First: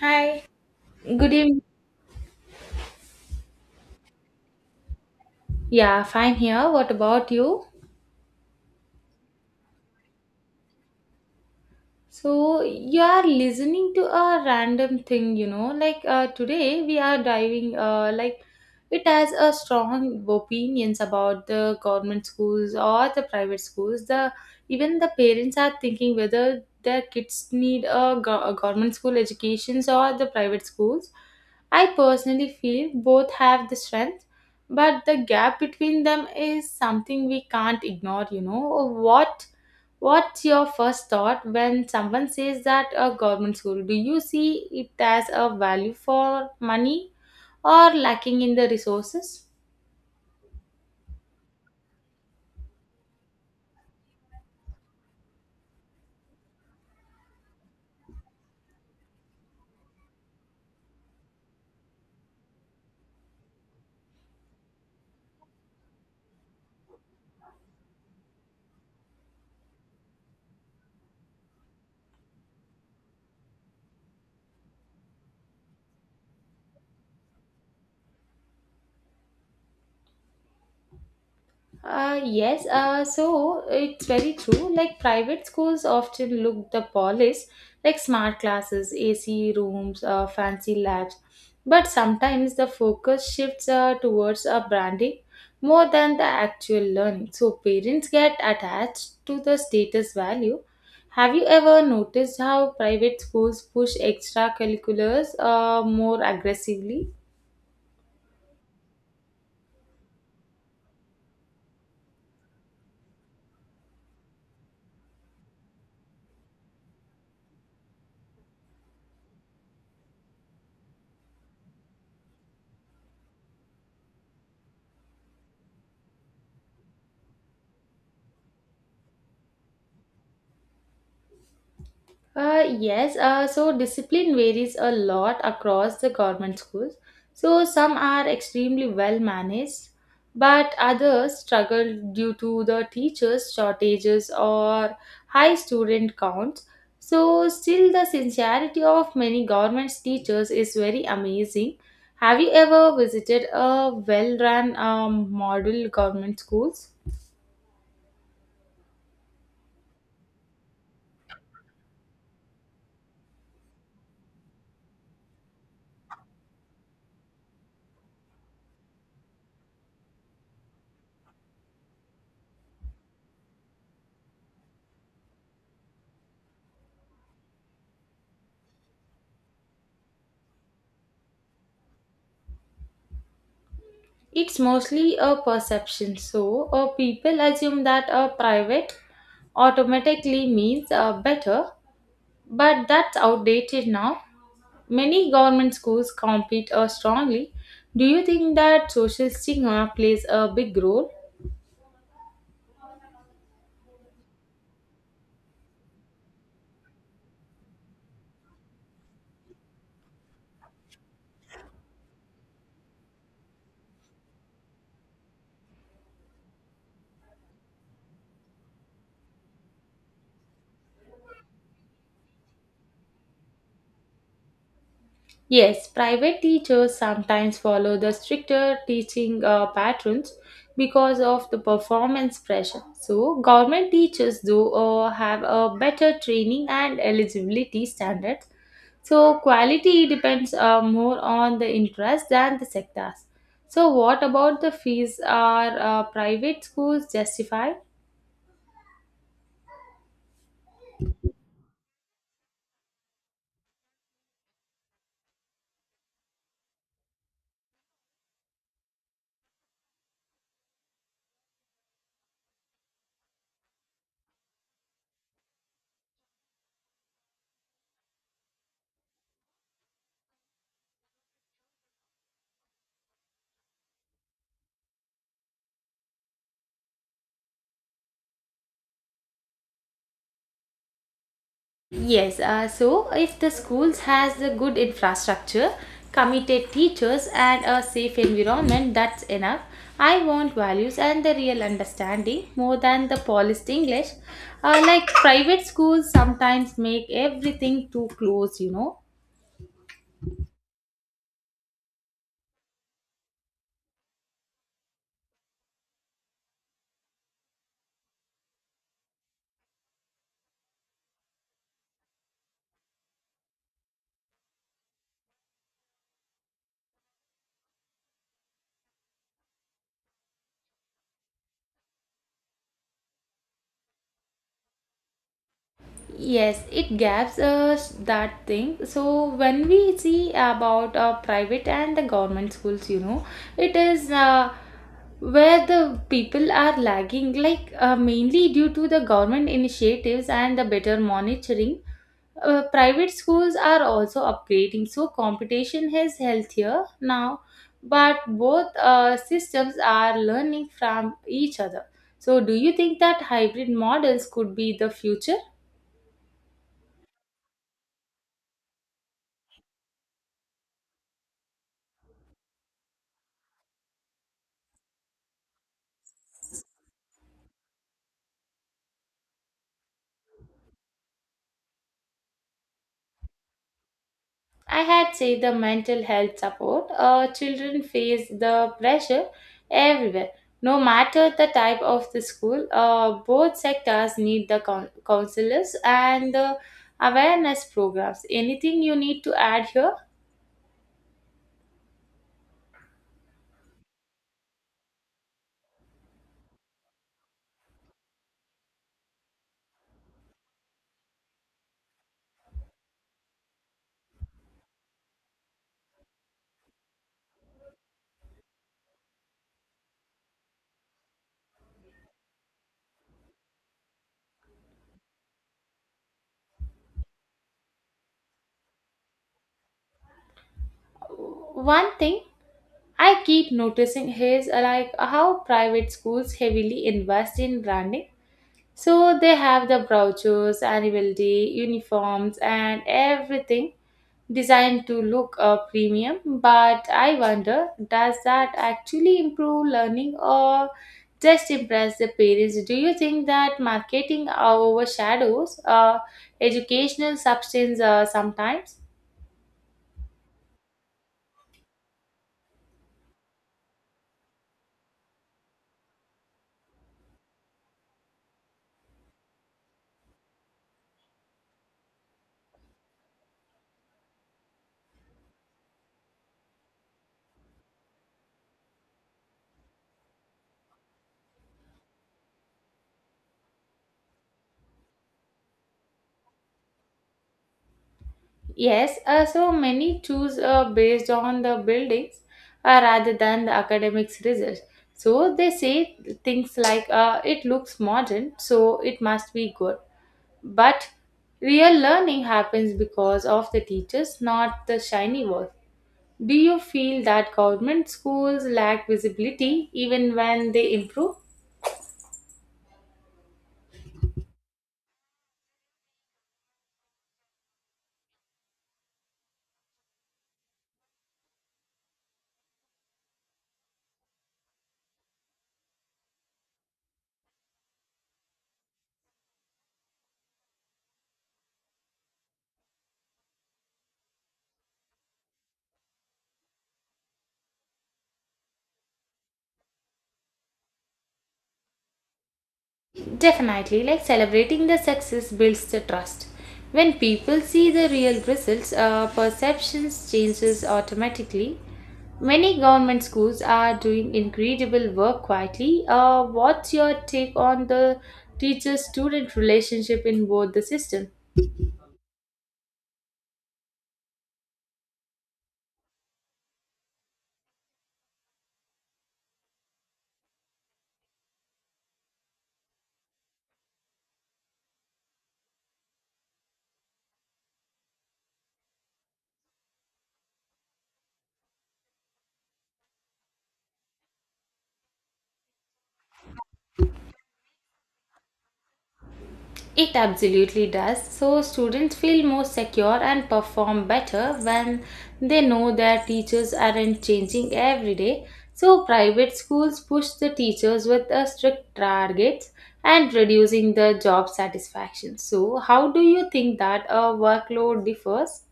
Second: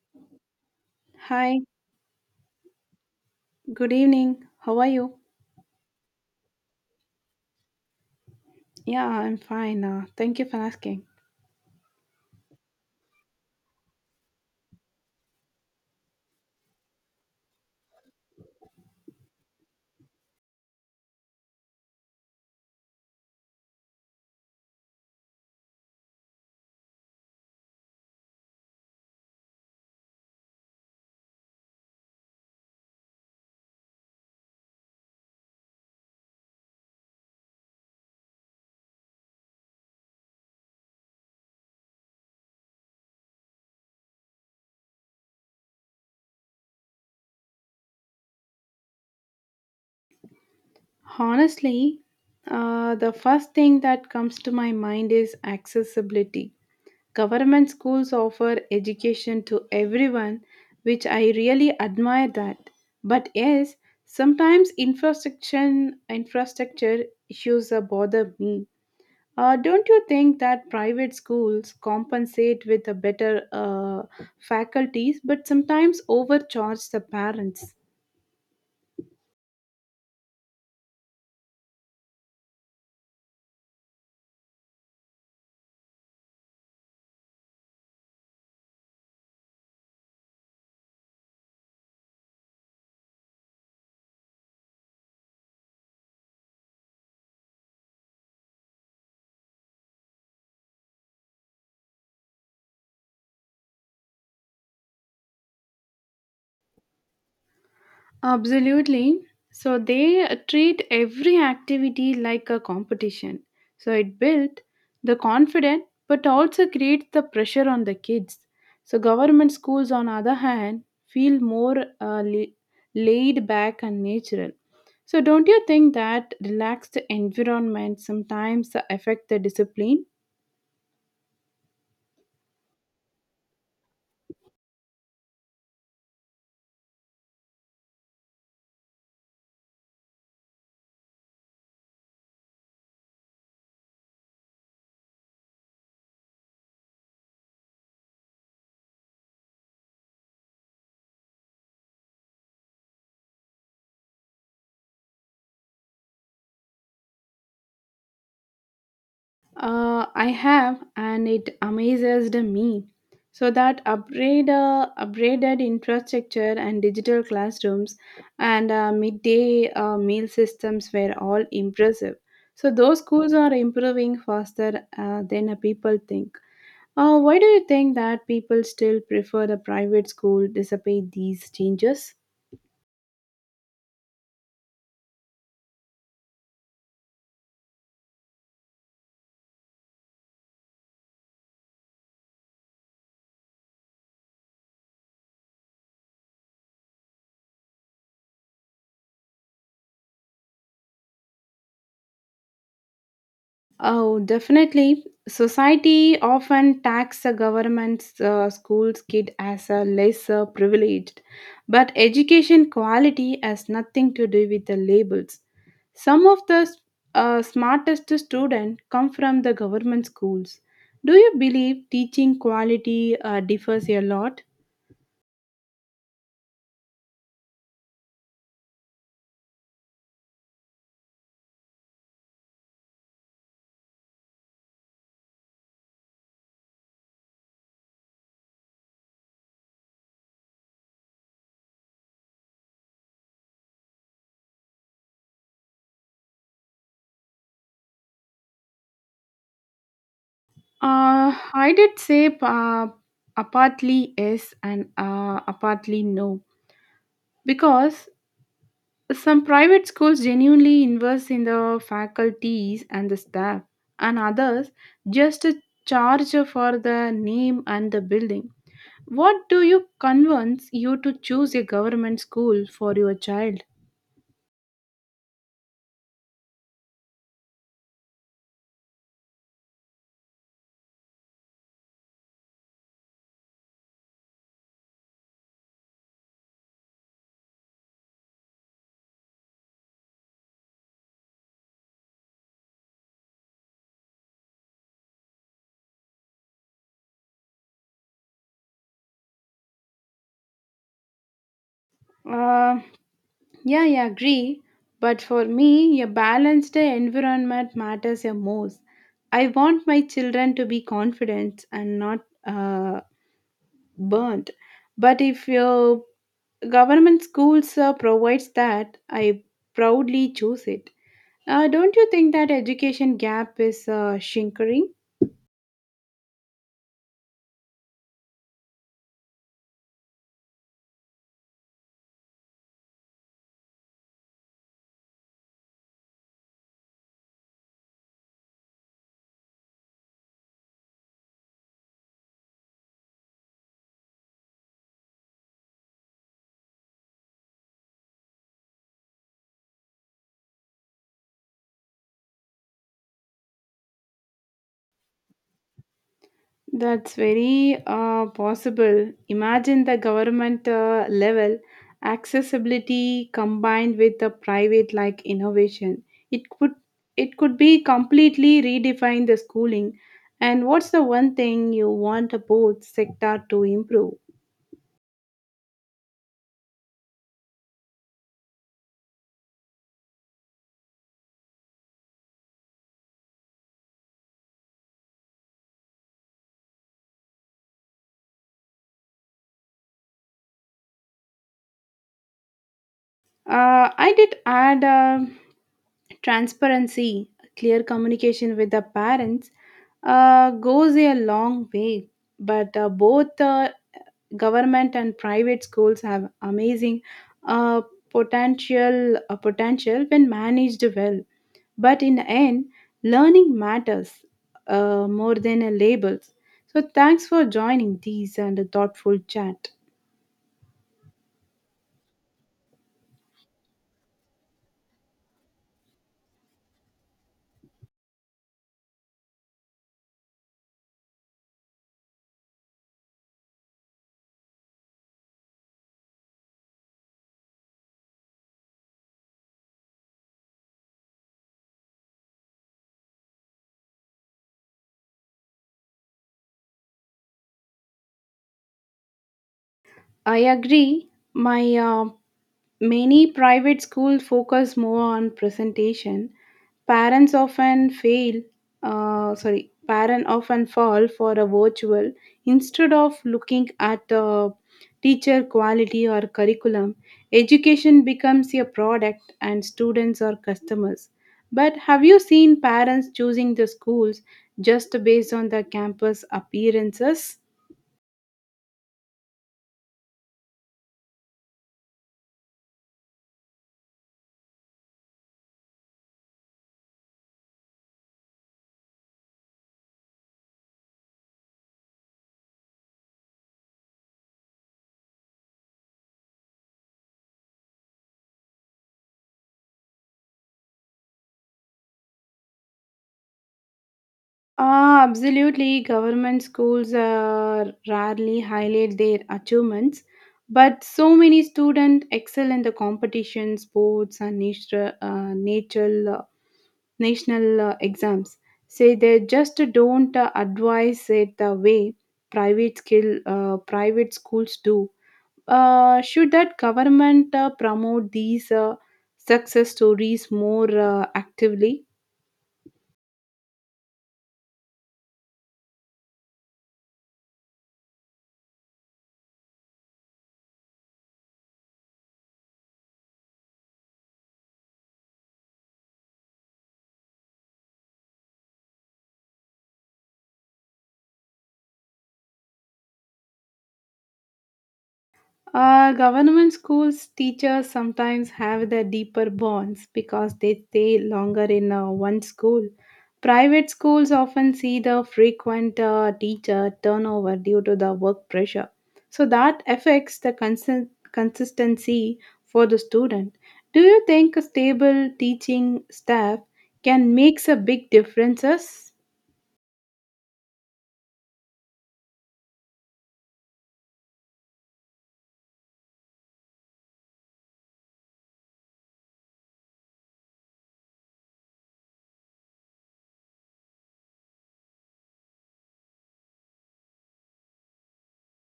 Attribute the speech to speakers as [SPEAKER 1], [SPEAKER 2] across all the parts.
[SPEAKER 1] Hi, good
[SPEAKER 2] Hi,
[SPEAKER 1] evening.
[SPEAKER 2] good evening. How are you?
[SPEAKER 1] Yeah, fine here. What about you?
[SPEAKER 2] Yeah, I'm fine. Thank you for asking.
[SPEAKER 1] So you are listening to a random thing. Like today we are diving. Like it has a strong opinions about the government schools or the private schools. The even the parents are thinking whether their kids need a government school educations or the private schools. I personally feel both have the strength, but the gap between them is something we can't ignore. You know what? What's your first thought when someone says that a government school? Do you see it as a value for money or lacking in the resources?
[SPEAKER 2] Honestly, the first thing that comes to my mind is accessibility. Government schools offer education to everyone, which I really admire that. But yes, sometimes infrastructure issues bother me. Don't you think that private schools compensate with a better faculties but sometimes overcharge the parents?
[SPEAKER 1] Yes, so it's very true. Like private schools often look the polish, like smart classes, AC rooms, fancy labs. But sometimes the focus shifts towards branding more than the actual learning. So parents get attached to the status value. Have you ever noticed how private schools push extracurriculars more aggressively?
[SPEAKER 2] Absolutely. So they treat every activity like a competition. So it built the confidence but also creates the pressure on the kids. So government schools on other hand feel more laid back and natural. So don't you think that relaxed environment sometimes affect the discipline?
[SPEAKER 1] Yes, so discipline varies a lot across the government schools. So some are extremely well managed, but others struggle due to the teachers' shortages or high student counts. So, still, the sincerity of many government teachers is very amazing. Have you ever visited a well run model government schools?
[SPEAKER 2] I have, and it amazes the me. So that upgraded infrastructure and digital classrooms and midday meal systems were all impressive. So those schools are improving faster than people think. Why do you think that people still prefer the private school despite these changes?
[SPEAKER 1] It's mostly a perception, so people assume that a private automatically means better, but that's outdated now. Many government schools compete strongly. Do you think that social stigma plays a big role?
[SPEAKER 2] Oh, definitely. Society often tax the government's school's kid as a lesser privileged, but education quality has nothing to do with the labels. Some of the smartest students come from the government schools. Do you believe teaching quality differs a lot?
[SPEAKER 1] Yes, private teachers sometimes follow the stricter teaching patterns because of the performance pressure. So, government teachers, though, have a better training and eligibility standards. So quality depends more on the interest than the sectors. So what about the fees? Are private schools justified?
[SPEAKER 2] Uh, I did say apartly yes and apartly no because some private schools genuinely invest in the faculties and the staff, and others just charge for the name and the building. What do you convince you to choose a government school for your child?
[SPEAKER 1] Yes, so if the schools has the good infrastructure, committed teachers and a safe environment, that's enough. I want values and the real understanding more than the polished English. Like private schools sometimes make everything too close.
[SPEAKER 2] Uh, yeah, I agree. But for me, a balanced environment matters the most. I want my children to be confident and not uh, burnt. But if your government schools provides that, I proudly choose it. Don't you think that education gap is shrinking?
[SPEAKER 1] Yes, it gaps that thing. So when we see about private and the government schools, it is where the people are lagging, like mainly due to the government initiatives and the better monitoring. Private schools are also upgrading, so competition is healthier now. But both systems are learning from each other. So, do you think that hybrid models could be the future?
[SPEAKER 2] That's very possible. Imagine the government level accessibility combined with the private like innovation. It could it could be completely redefine the schooling. And what's the one thing you want both sector to improve?
[SPEAKER 1] I had said the mental health support. Children face the pressure everywhere, no matter the type of the school. Both sectors need the counselors and the awareness programs. Anything you need to add here?
[SPEAKER 2] I did add transparency, clear communication with the parents goes a long way. But both government and private schools have amazing uh, potential when managed well. But in the end, learning matters more than labels. So thanks for joining these and a thoughtful chat.
[SPEAKER 1] One thing I keep noticing is like how private schools heavily invest in branding. So they have the brochures, annual day, uniforms, and everything designed to look premium, but I wonder does that actually improve learning or just impress the parents? Do you think that marketing overshadows educational substance sometimes?
[SPEAKER 2] I agree. My Many private schools focus more on presentation. Parents often fail. Sorry, parents often fall for a virtual instead of looking at the teacher quality or curriculum. Education becomes a product, and students are customers. But have you seen parents choosing the schools just based on the campus appearances?
[SPEAKER 1] Yes, so many choose based on the buildings rather than the academics results. So they say things like it looks modern, so it must be good. But real learning happens because of the teachers, not the shiny wall. Do you feel that government schools lack visibility even when they improve?
[SPEAKER 2] Ah, absolutely. Government schools rarely highlight their achievements, but so many students excel in the competition, sports, and national exams. Say they just don't advise it the way private schools do. Should that government promote these success stories more actively?
[SPEAKER 1] Definitely, like celebrating the success builds the trust. When people see the real results, perceptions changes automatically. Many government schools are doing incredible work quietly. What's your take on the teacher-student relationship in both the systems?
[SPEAKER 2] Government schools teachers sometimes have the deeper bonds because they stay longer in one school. Private schools often see the frequent teacher turnover due to the work pressure. So that affects the consistency for the student. Do you think a stable teaching staff can make a big differences?
[SPEAKER 1] It absolutely does. So students feel more secure and perform better when they know their teachers aren't changing every day. So private schools push the teachers with a strict targets and reducing the job satisfaction. So how do you think that a workload differs?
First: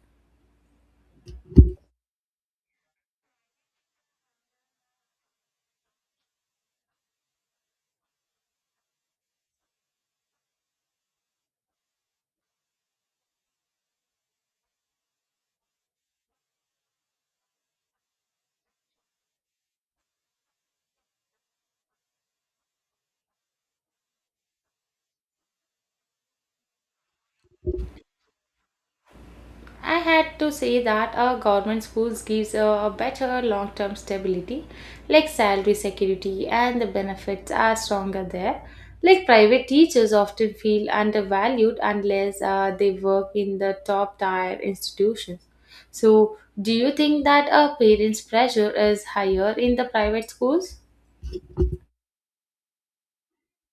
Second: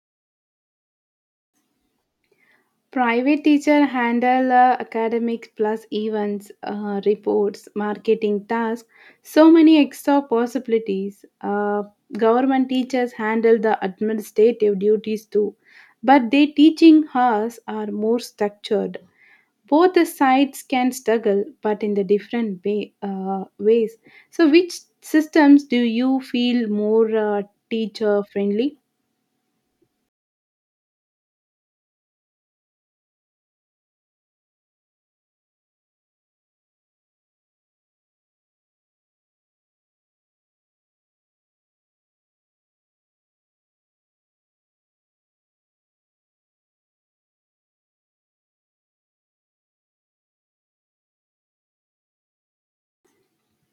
[SPEAKER 2] Private teacher handle academics plus events, reports, marketing tasks, so many extra possibilities. Government teachers handle the administrative duties too, but their teaching hours are more structured. Both the sides can struggle, but in the different ways. So, which systems do you feel more teacher friendly?
[SPEAKER 1] I had to say that our government schools gives a better long-term stability, like salary security and the benefits are stronger there. Like private teachers often feel undervalued unless they work in the top tier institutions. So, do you think that our parents' pressure is higher in the private schools?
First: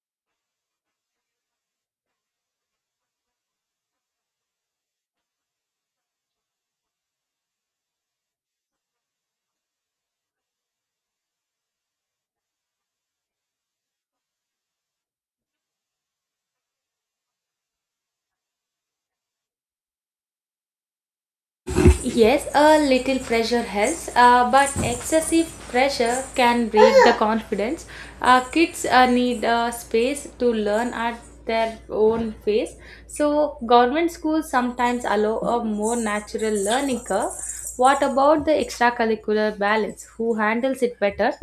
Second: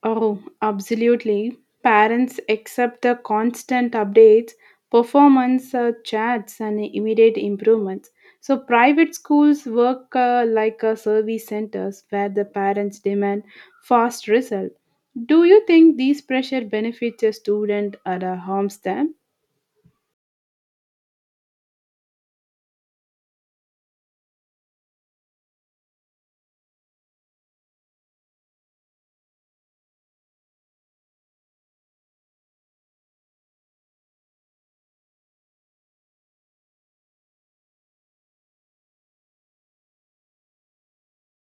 [SPEAKER 2] Oh, absolutely. Parents accept the constant updates, performance chats, and immediate improvements. So, private schools work like service centers where the parents demand fast result. Do you think these pressure benefits a student or harms them?
[SPEAKER 1] Yes, a little pressure helps, but excessive pressure can break the confidence. Kids need space to learn at their own pace. So, government schools sometimes allow a more natural learning curve. What about the extracurricular balance? Who handles it better?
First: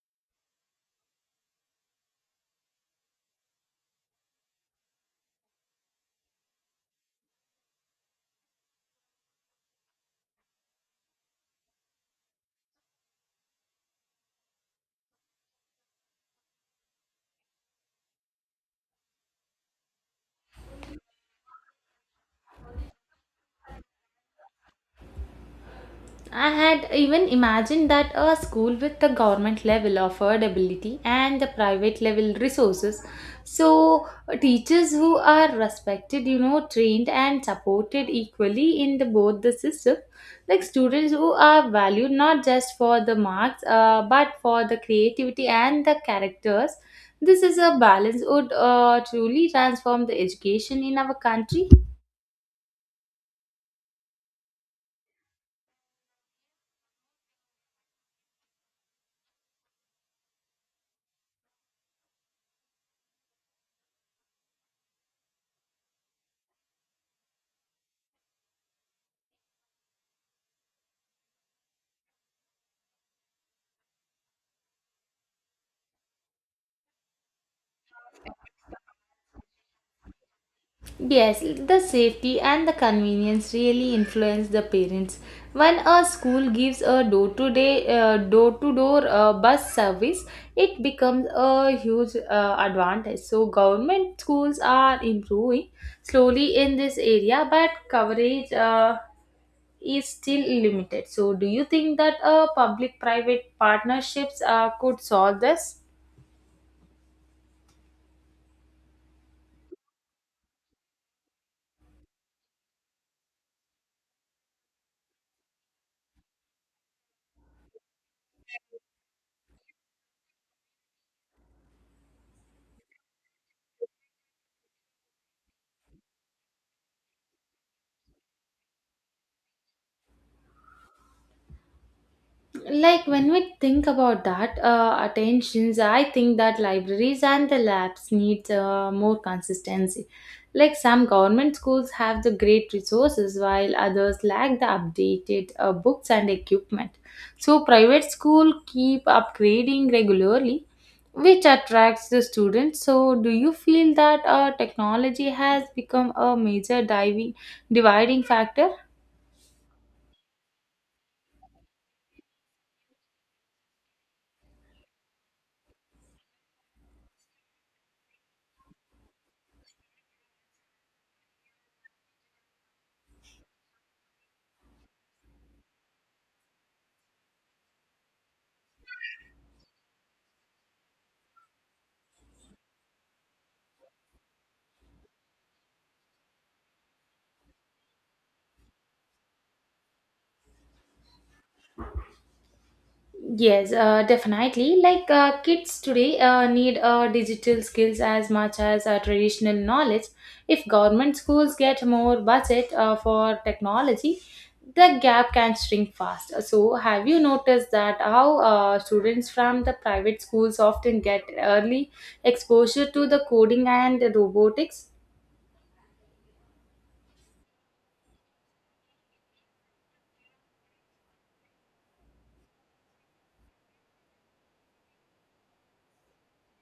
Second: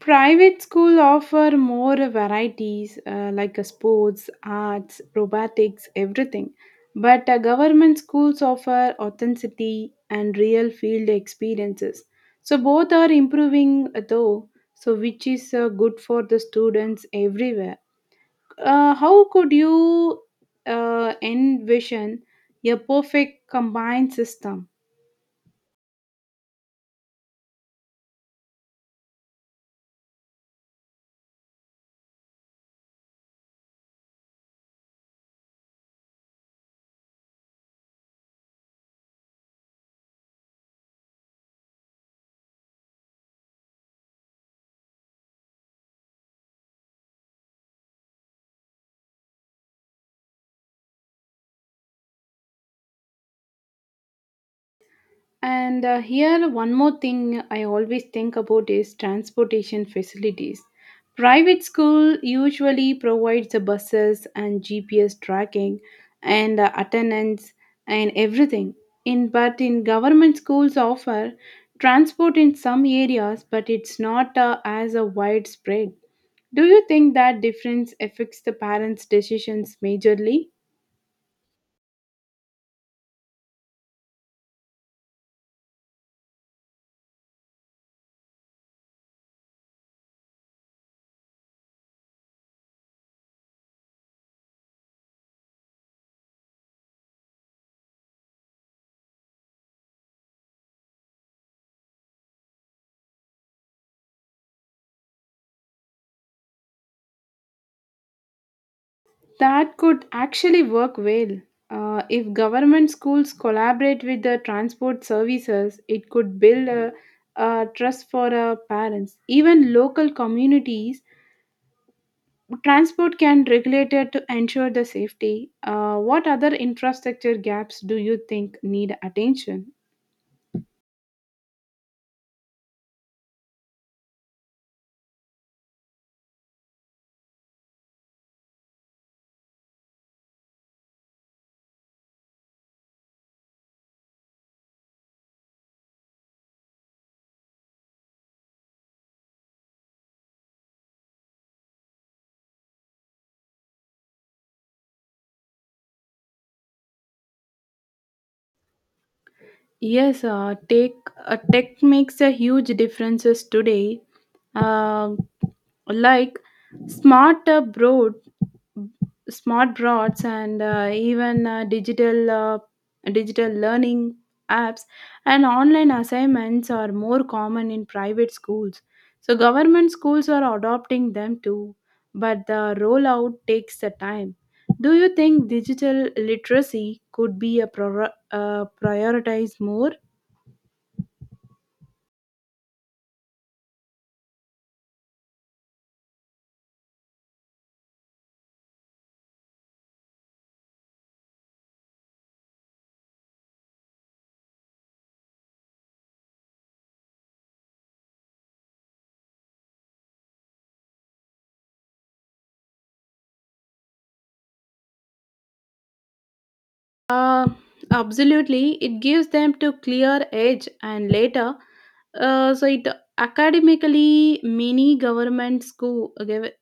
[SPEAKER 2] Private school offer more varieties like sports, arts, robotics, everything. But government schools offer authenticity and real field experiences. So both are improving though, so which is good for the students everywhere. How could you envision a perfect combined system?
[SPEAKER 1] I had even imagined that a school with the government level affordability and the private level resources. So, teachers who are respected, trained and supported equally in the both the system, like students who are valued not just for the marks but for the creativity and the characters. This is a balance would truly transform the education in our country.
[SPEAKER 2] And here, one more thing I always think about is transportation facilities. Private school usually provides the buses and GPS tracking and attendance and everything. In but in government schools offer transport in some areas, but it's not as a widespread. Do you think that difference affects the parents' decisions majorly?
[SPEAKER 1] Yes, the safety and the convenience really influence the parents. When a school gives a door to door bus service, it becomes a huge advantage. So government schools are improving slowly in this area, but coverage is still limited. So do you think that public private partnerships could solve this?
[SPEAKER 2] That could actually work well. If government schools collaborate with the transport services, it could build a trust for parents. Even local communities, transport can regulate it to ensure the safety. What other infrastructure gaps do you think need attention?
[SPEAKER 1] Like when we think about that attentions I think that libraries and the labs need more consistency. Like some government schools have the great resources while others lack the updated books and equipment. So private school keep upgrading regularly, which attracts the students. So do you feel that technology has become a major diving dividing factor?
[SPEAKER 2] Yes, take tech makes a huge differences today. Uh, like smart uh, broad, Smart broads, and even digital digital learning apps and online assignments are more common in private schools. So government schools are adopting them too, but the rollout takes the time. Do you think digital literacy could be a prioritize more
[SPEAKER 1] Yes, definitely. Like kids today need digital skills as much as traditional knowledge. If government schools get more budget for technology, the gap can shrink fast. So, have you noticed that how students from the private schools often get early exposure to the coding and robotics?
[SPEAKER 2] uh, absolutely. It gives them to clear edge and later so it Academically, many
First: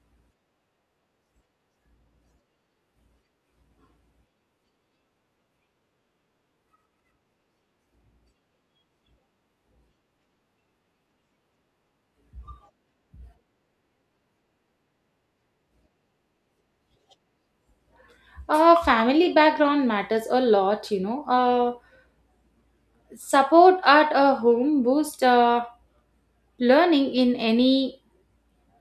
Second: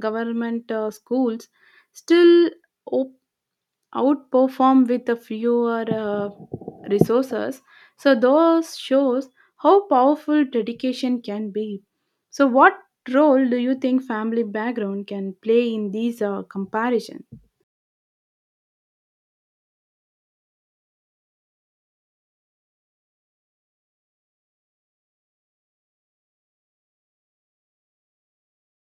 [SPEAKER 2] government schools still op- outperform with a fewer resources, so those shows how powerful dedication can be. So what role do you think family background can play in these comparisons?
[SPEAKER 1] Family background matters a lot. Support at a home boosts learning in any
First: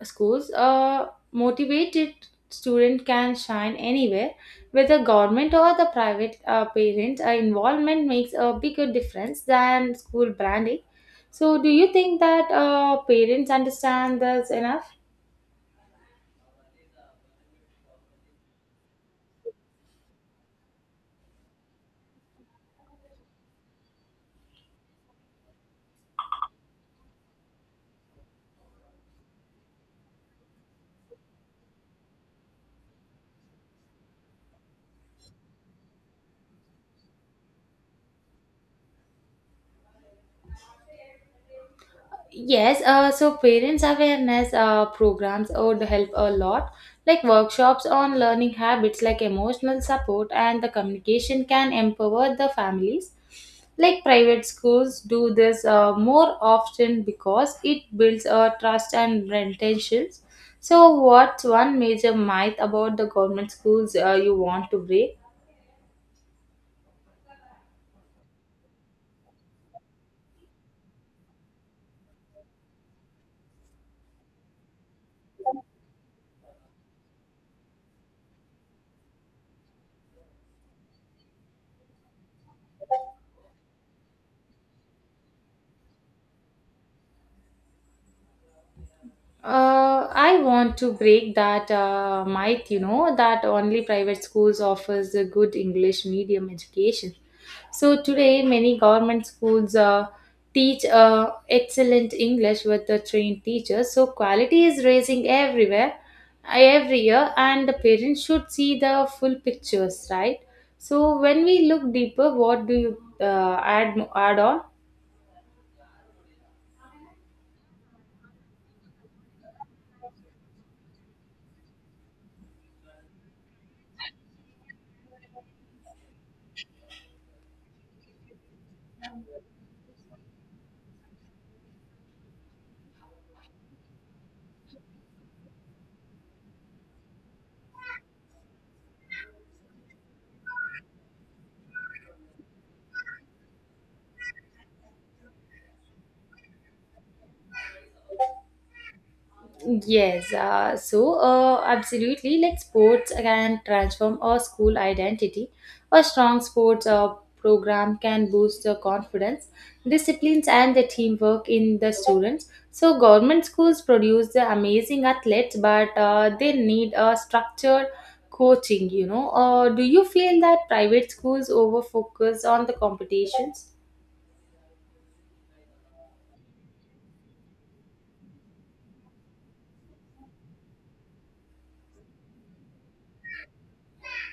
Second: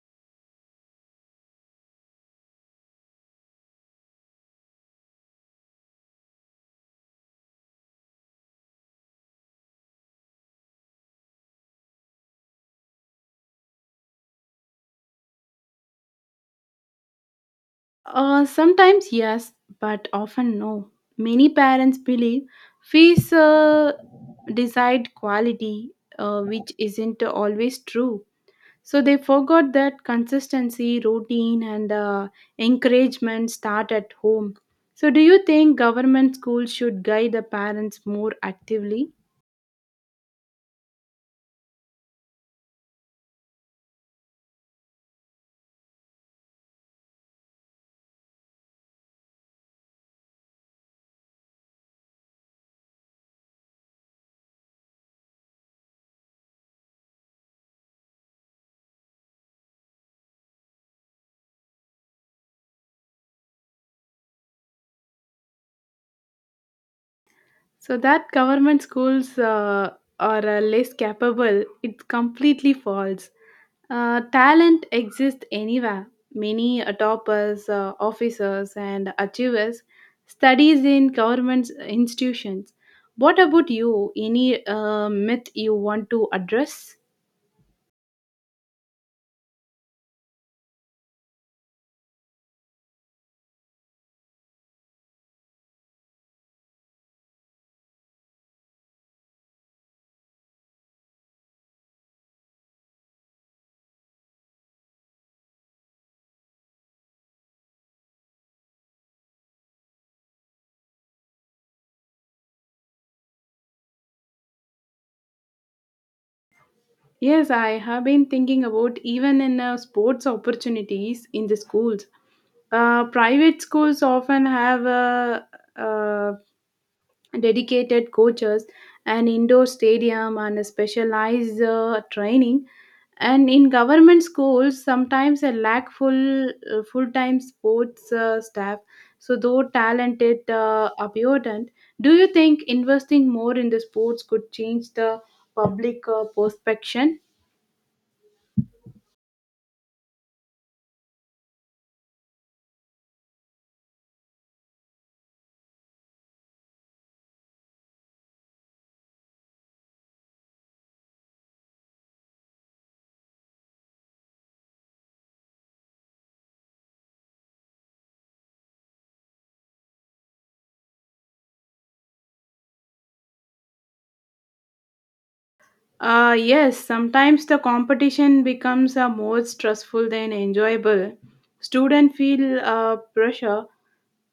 [SPEAKER 1] schools, a motivated student can shine anywhere, whether government or the private parents. Involvement makes a bigger difference than school branding. So, do you think that parents understand this enough?
[SPEAKER 2] Sometimes yes, but often no. Many parents believe fees decide quality, which isn't always true. So they forgot that consistency, routine, and encouragement start at home. So, do you think government schools should guide the parents more actively?
[SPEAKER 1] Yes, so parents awareness programs would help a lot, like workshops on learning habits, like emotional support and the communication can empower the families. Like private schools do this more often because it builds trust and intentions. So, what's one major myth about the government schools you want to break?
[SPEAKER 2] So that government schools are less capable, it's completely false. Talent exists anywhere. Many toppers, officers, and achievers studies in government institutions. What about you? Any myth you want to address?
[SPEAKER 1] I want to break that myth, that only private schools offers a good English medium education. So today, many government schools teach excellent English with the trained teachers. So quality is rising everywhere, every year, and the parents should see the full pictures, right? So when we look deeper, what do you add on?
[SPEAKER 2] Yes, I have been thinking about even in sports opportunities in the schools. Private schools often have uh, dedicated coaches, an indoor stadium, and a specialized training. And in government schools, sometimes a lack full-time sports staff. So though talented abundant, do you think investing more in the sports could change the public perception?
[SPEAKER 1] Yes, so absolutely, like sports can transform a school identity. A strong sports program can boost the confidence, disciplines, and the teamwork in the students. So, government schools produce the amazing athletes, but they need a structured coaching. Do you feel that private schools over focus on the competitions?
[SPEAKER 2] Yes, sometimes the competition becomes more stressful than enjoyable. Students feel pressure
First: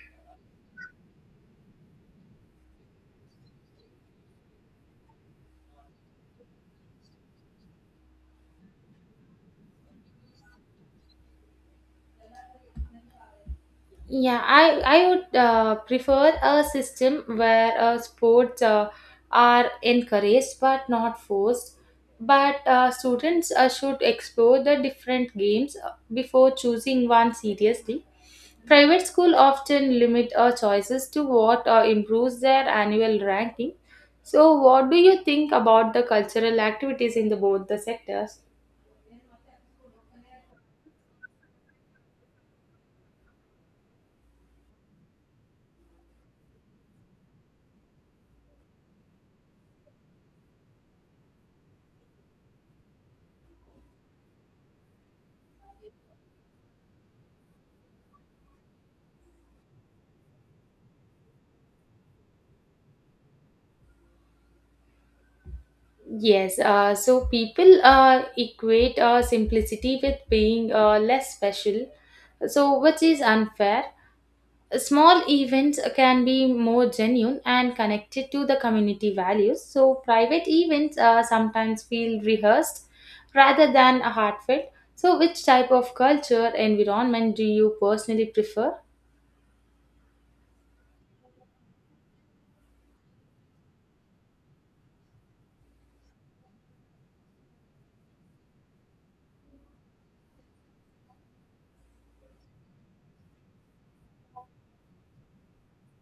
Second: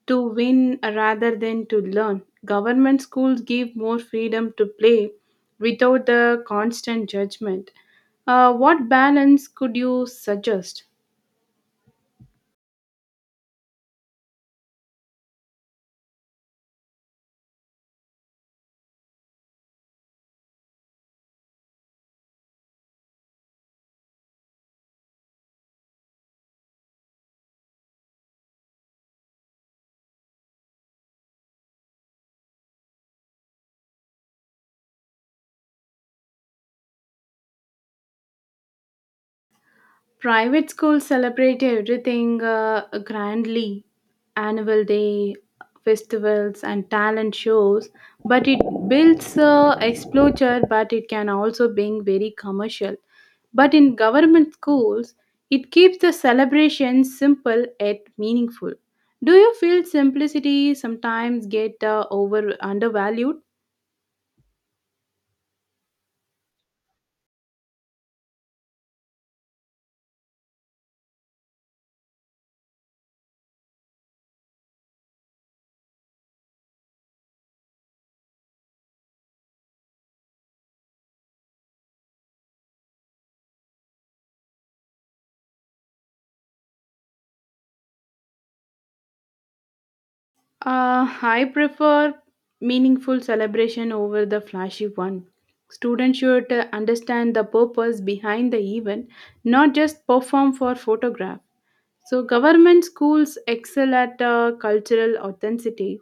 [SPEAKER 2] to win rather than to learn. Government schools give more freedom to play without the constant judgment. What balance could you suggest?
[SPEAKER 1] Yeah, I would prefer a system where sports are encouraged but not forced. But students should explore the different games before choosing one seriously. Private school often limit our choices to what improves their annual ranking. So, what do you think about the cultural activities in the both the sectors?
[SPEAKER 2] Private schools celebrate everything grandly annual day, festivals, and talent shows. But it builds exposure, but it can also being very commercial. But in government schools, it keeps the celebrations simple yet meaningful. Do you feel simplicity sometimes get over undervalued?
[SPEAKER 1] Yes, so people equate simplicity with being less special, so which is unfair. Small events can be more genuine and connected to the community values. So private events sometimes feel rehearsed rather than heartfelt. So which type of culture environment do you personally prefer?
[SPEAKER 2] I prefer meaningful celebration over the flashy one. Students should understand the purpose behind the event, not just perform for photograph. So, government schools excel at cultural authenticity.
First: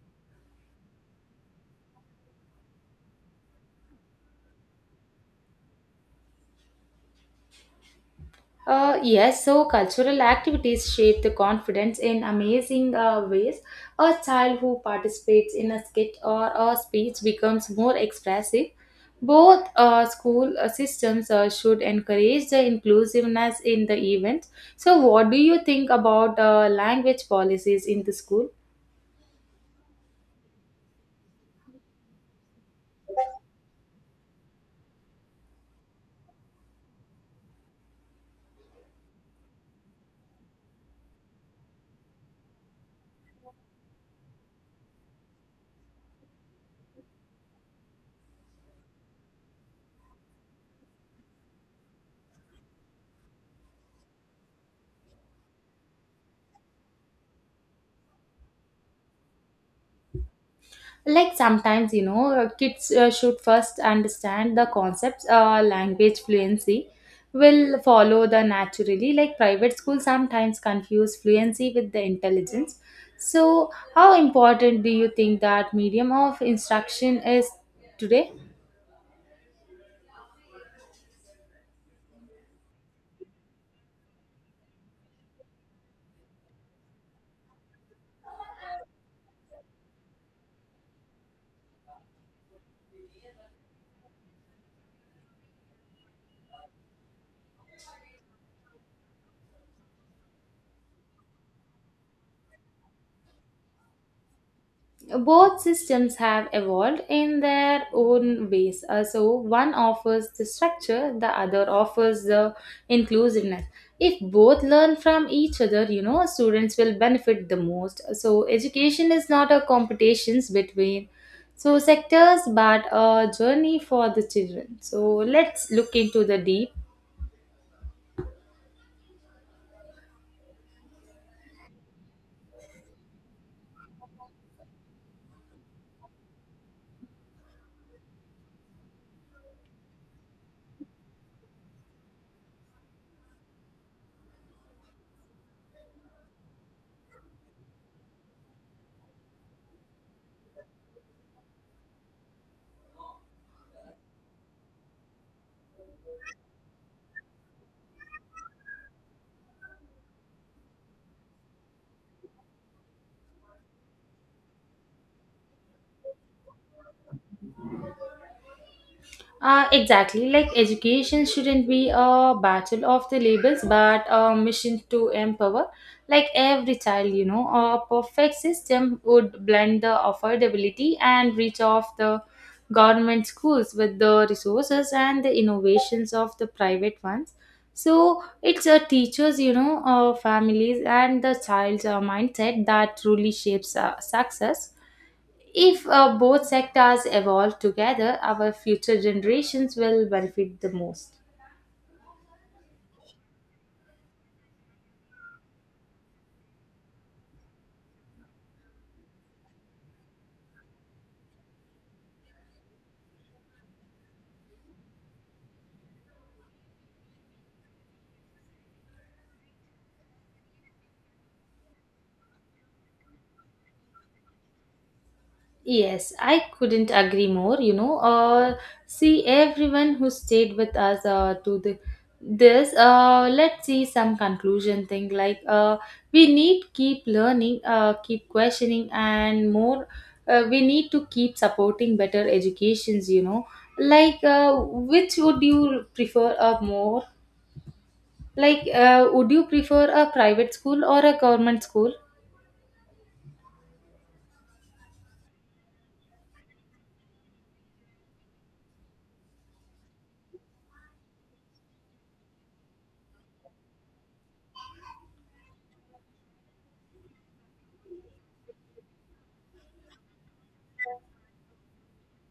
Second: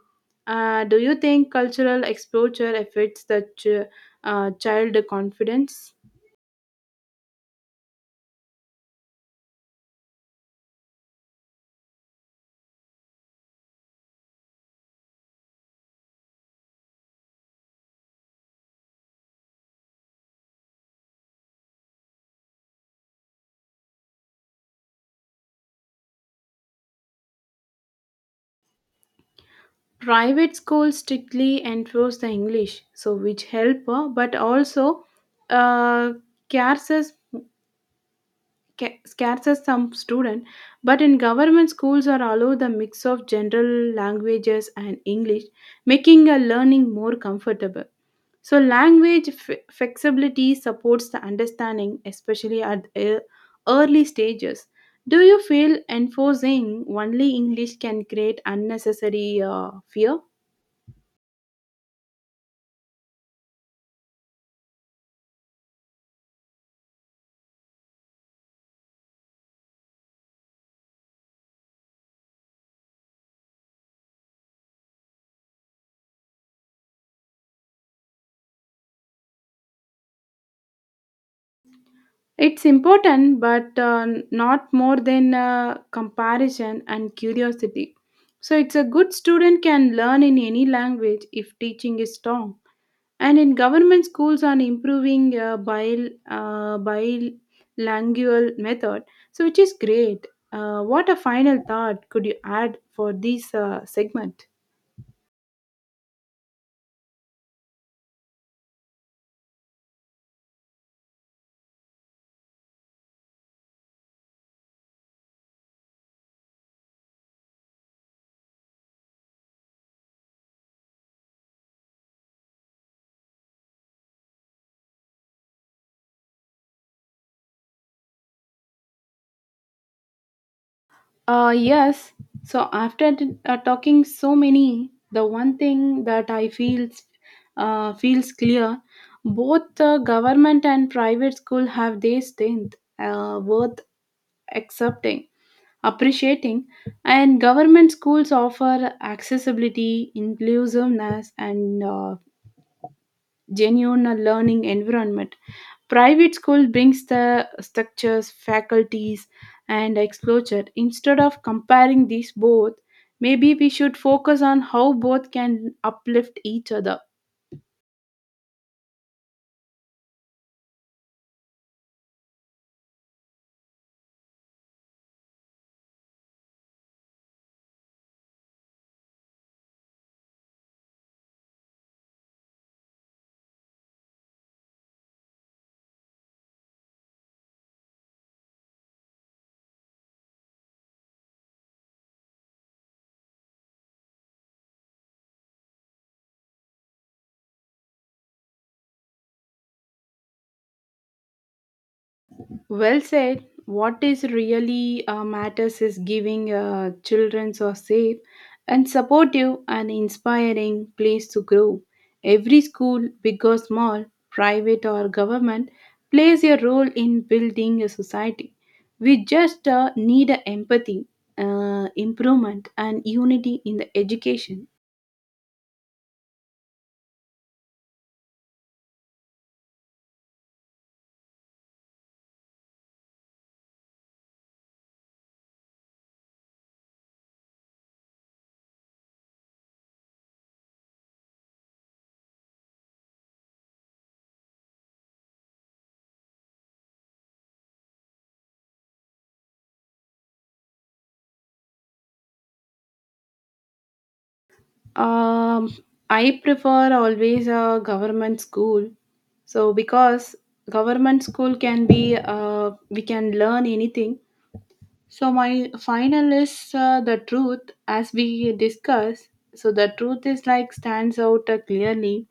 [SPEAKER 2] Do you think cultural exposure affects the child confidence?
[SPEAKER 1] Yes, so cultural activities shape the confidence in amazing ways. A child who participates in a skit or a speech becomes more expressive. Both school systems should encourage the inclusiveness in the events. So, what do you think about language policies in the school?
[SPEAKER 2] Private schools strictly enforce the English, so which help, but also uh, cares scares some student, but in government schools are allowed the mix of general languages and English, making a learning more comfortable. So language flexibility supports the understanding, especially at early stages. Do you feel enforcing only English can create unnecessary uh, fear?
[SPEAKER 1] Like sometimes kids should first understand the concepts. Language fluency will follow the naturally. Like private schools sometimes confuse fluency with the intelligence. So how important do you think that medium of instruction is today?
[SPEAKER 2] It's important, but not more than comparison and curiosity. So, it's a good student can learn in any language if teaching is strong. And in government schools, are improving bilingual method, so which is great. What a final thought could you add for this segment?
[SPEAKER 1] Both systems have evolved in their own ways. So, one offers the structure, the other offers the inclusiveness. If both learn from each other, students will benefit the most. So, education is not a competitions between sectors but a journey for the children. So, let's look into the deep.
[SPEAKER 2] Yes. So after talking so many, the one thing that I feels clear, both the government and private school have their strength worth accepting, appreciating, and government schools offer accessibility, inclusiveness, and genuine learning environment. Private school brings the structures, faculties, and exposure. Instead of comparing these both, maybe we should focus on how both can uplift each other.
[SPEAKER 1] Exactly. Like education shouldn't be a battle of the labels, but a mission to empower. Like every child, a perfect system would blend the affordability and reach of the government schools with the resources and the innovations of the private ones. So it's a teachers, families, and the child's mindset that truly shapes success. If both sectors evolve together, our future generations will benefit the most.
[SPEAKER 2] Well said. What is really matters is giving children a safe and supportive and inspiring place to grow. Every school, big or small, private or government, plays a role in building a society. We just need empathy, improvement, and unity in the education.
[SPEAKER 1] Yes, I couldn't agree more. See everyone who stayed with us to the this. Let's see some conclusion thing like we need keep learning, keep questioning, and more. We need to keep supporting better educations. Which would you prefer a more. Would you prefer a private school or a government school?
[SPEAKER 2] Um, I prefer always a government school. So because government school can be we can learn anything. So my final is the truth as we discuss. So the truth is like stands out clearly.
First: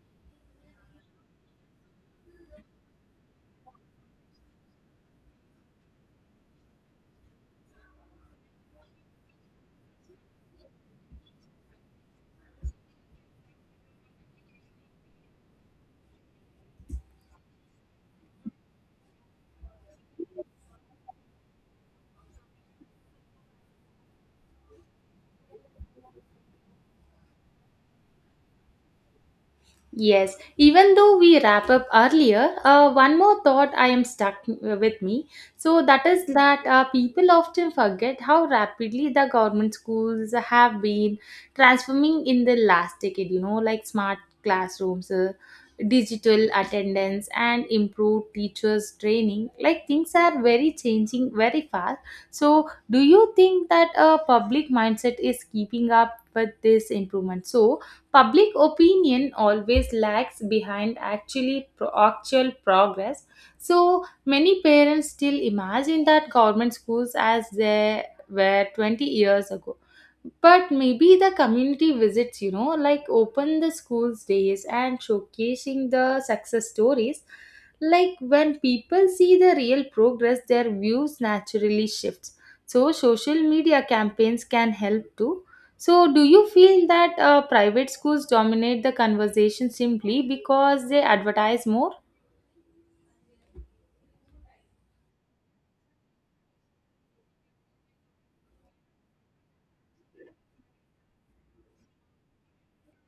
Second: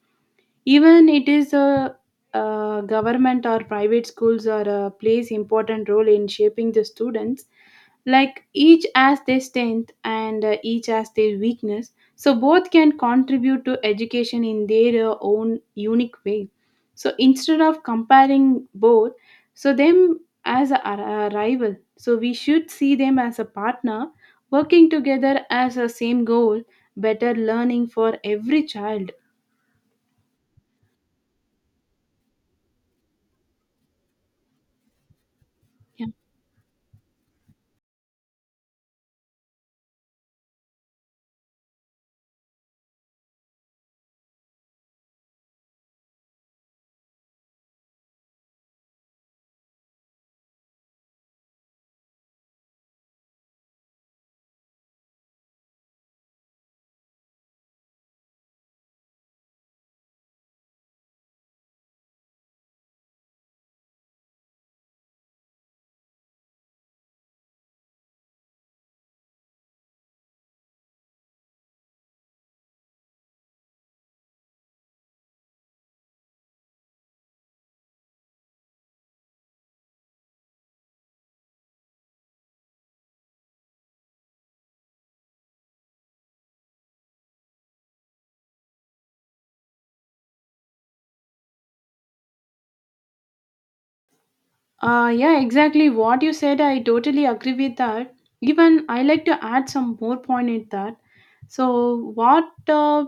[SPEAKER 2] Even it is government or private schools or plays important role in shaping the students, like each as their strength and each as their weakness. So both can contribute to education in their own unique way. So instead of comparing both, so them as a rival, so we should see them as a partner working together as a same goal, better learning for every child.
[SPEAKER 1] Yes, even though we wrap up earlier, one more thought I am stuck with me. So
[SPEAKER 2] Yeah.
[SPEAKER 1] that is that people often forget how rapidly the government schools have been transforming in the last decade. Like smart classrooms, digital attendance, and improved teachers training. Like things are very changing very fast. So, do you think that a public mindset is keeping up with this improvement? So public opinion always lags behind actually actual progress. So many parents still imagine that government schools as they were 20 years ago. But maybe the community visits, like open the schools days and showcasing the success stories. Like when people see the real progress, their views naturally shifts. So social media campaigns can help too. So, do you feel that private schools dominate the conversation simply because they advertise more?
[SPEAKER 2] Yeah, exactly. What you said, I totally agree with that. Even I like to add some more point in that. So, what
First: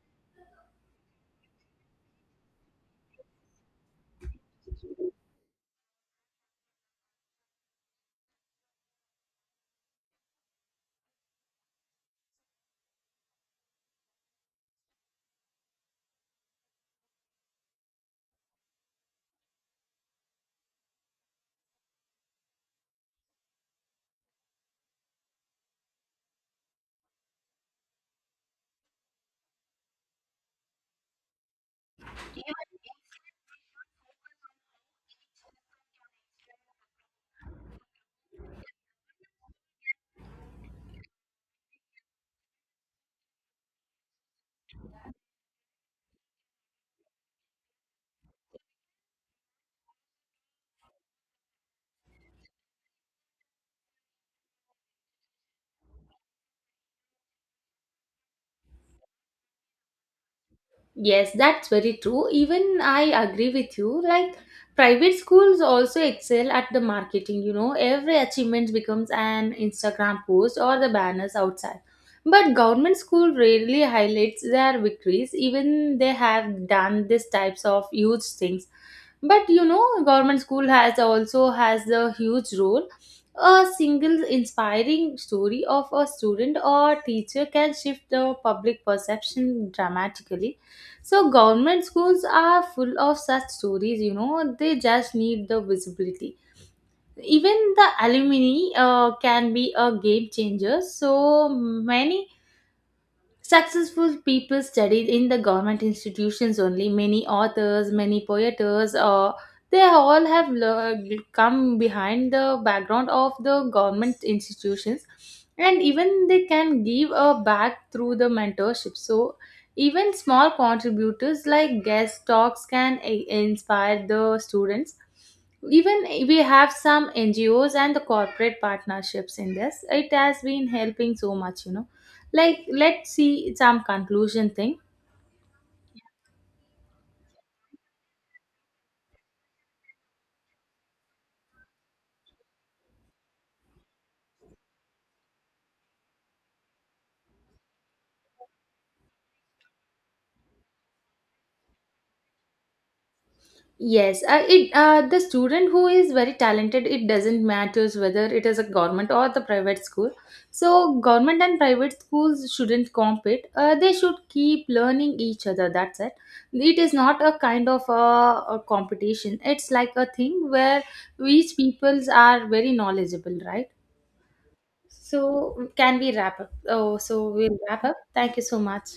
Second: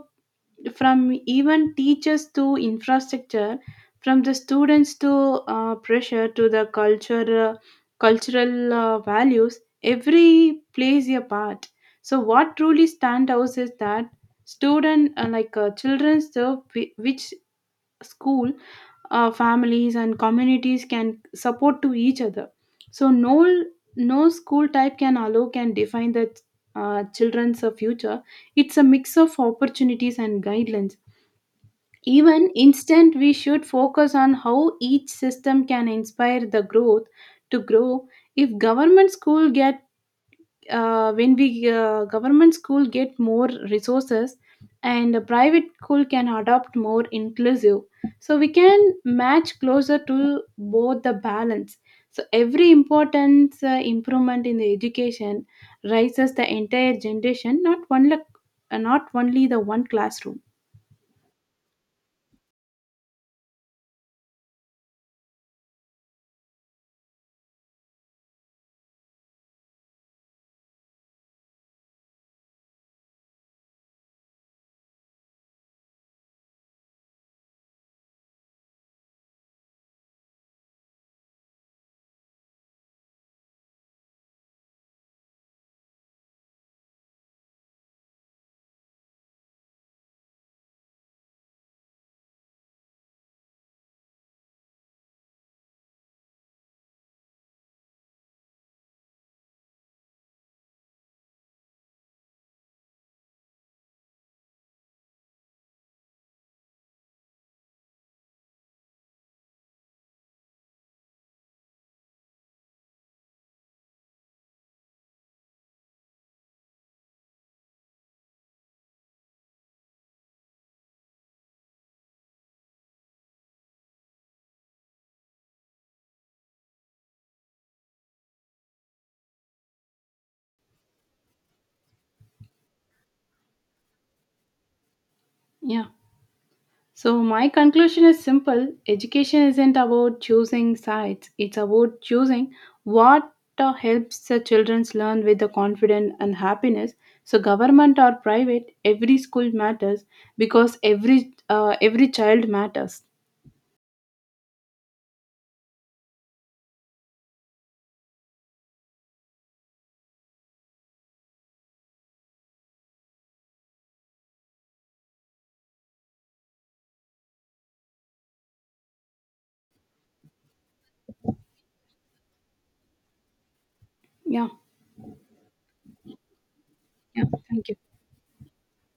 [SPEAKER 2] from even teachers to infrastructure, from the students to pressure to the culture cultural values, every plays a part. So what truly stand out is that student like children serve which school, families and communities can support to each other. So no school type can allow can define the children's future. It's a mix of opportunities and guidelines. Even instant, we should focus on how each system can inspire the growth to grow. If government school get more resources, and a private school can adopt more inclusive, so we can match closer to both the balance. So every important improvement in the education raises the entire generation, not only the one classroom.
[SPEAKER 1] Yes, that's very true. Even I agree with you. Like private schools also excel at the marketing, every achievement becomes an Instagram post or the banners outside. But government school rarely highlights their victories, even they have done these types of huge things. But government school has also has a huge role. A single inspiring story of a student or teacher can shift the public perception dramatically. So government schools are full of such stories. They just need the visibility. Even the alumni can be a game changer. So many successful people studied in the government institutions only. Many authors, many poets, they all have come behind the background of the government institutions, and even they can give a back through the mentorship. So, even small contributors like guest talks can inspire the students. Even we have some NGOs and the corporate partnerships in this. It has been helping so much. Like, let's see some conclusion thing.
[SPEAKER 2] Yeah. So, my conclusion is simple education isn't about choosing sides, it's about choosing what helps the children learn with the confidence and happiness. So, government or private, every school matters because every child matters.
[SPEAKER 1] Yes, it the student who is very talented, it doesn't matters whether it is a government or the private school. So government and private schools shouldn't compete. They should keep learning each other. That's it. It is not a kind of a competition. It's like a thing where each peoples are very knowledgeable, right?
[SPEAKER 2] Yeah,
[SPEAKER 1] So can we wrap up? Oh,
[SPEAKER 2] yeah,
[SPEAKER 1] so we'll
[SPEAKER 2] thank you.
[SPEAKER 1] wrap up. Thank you so much.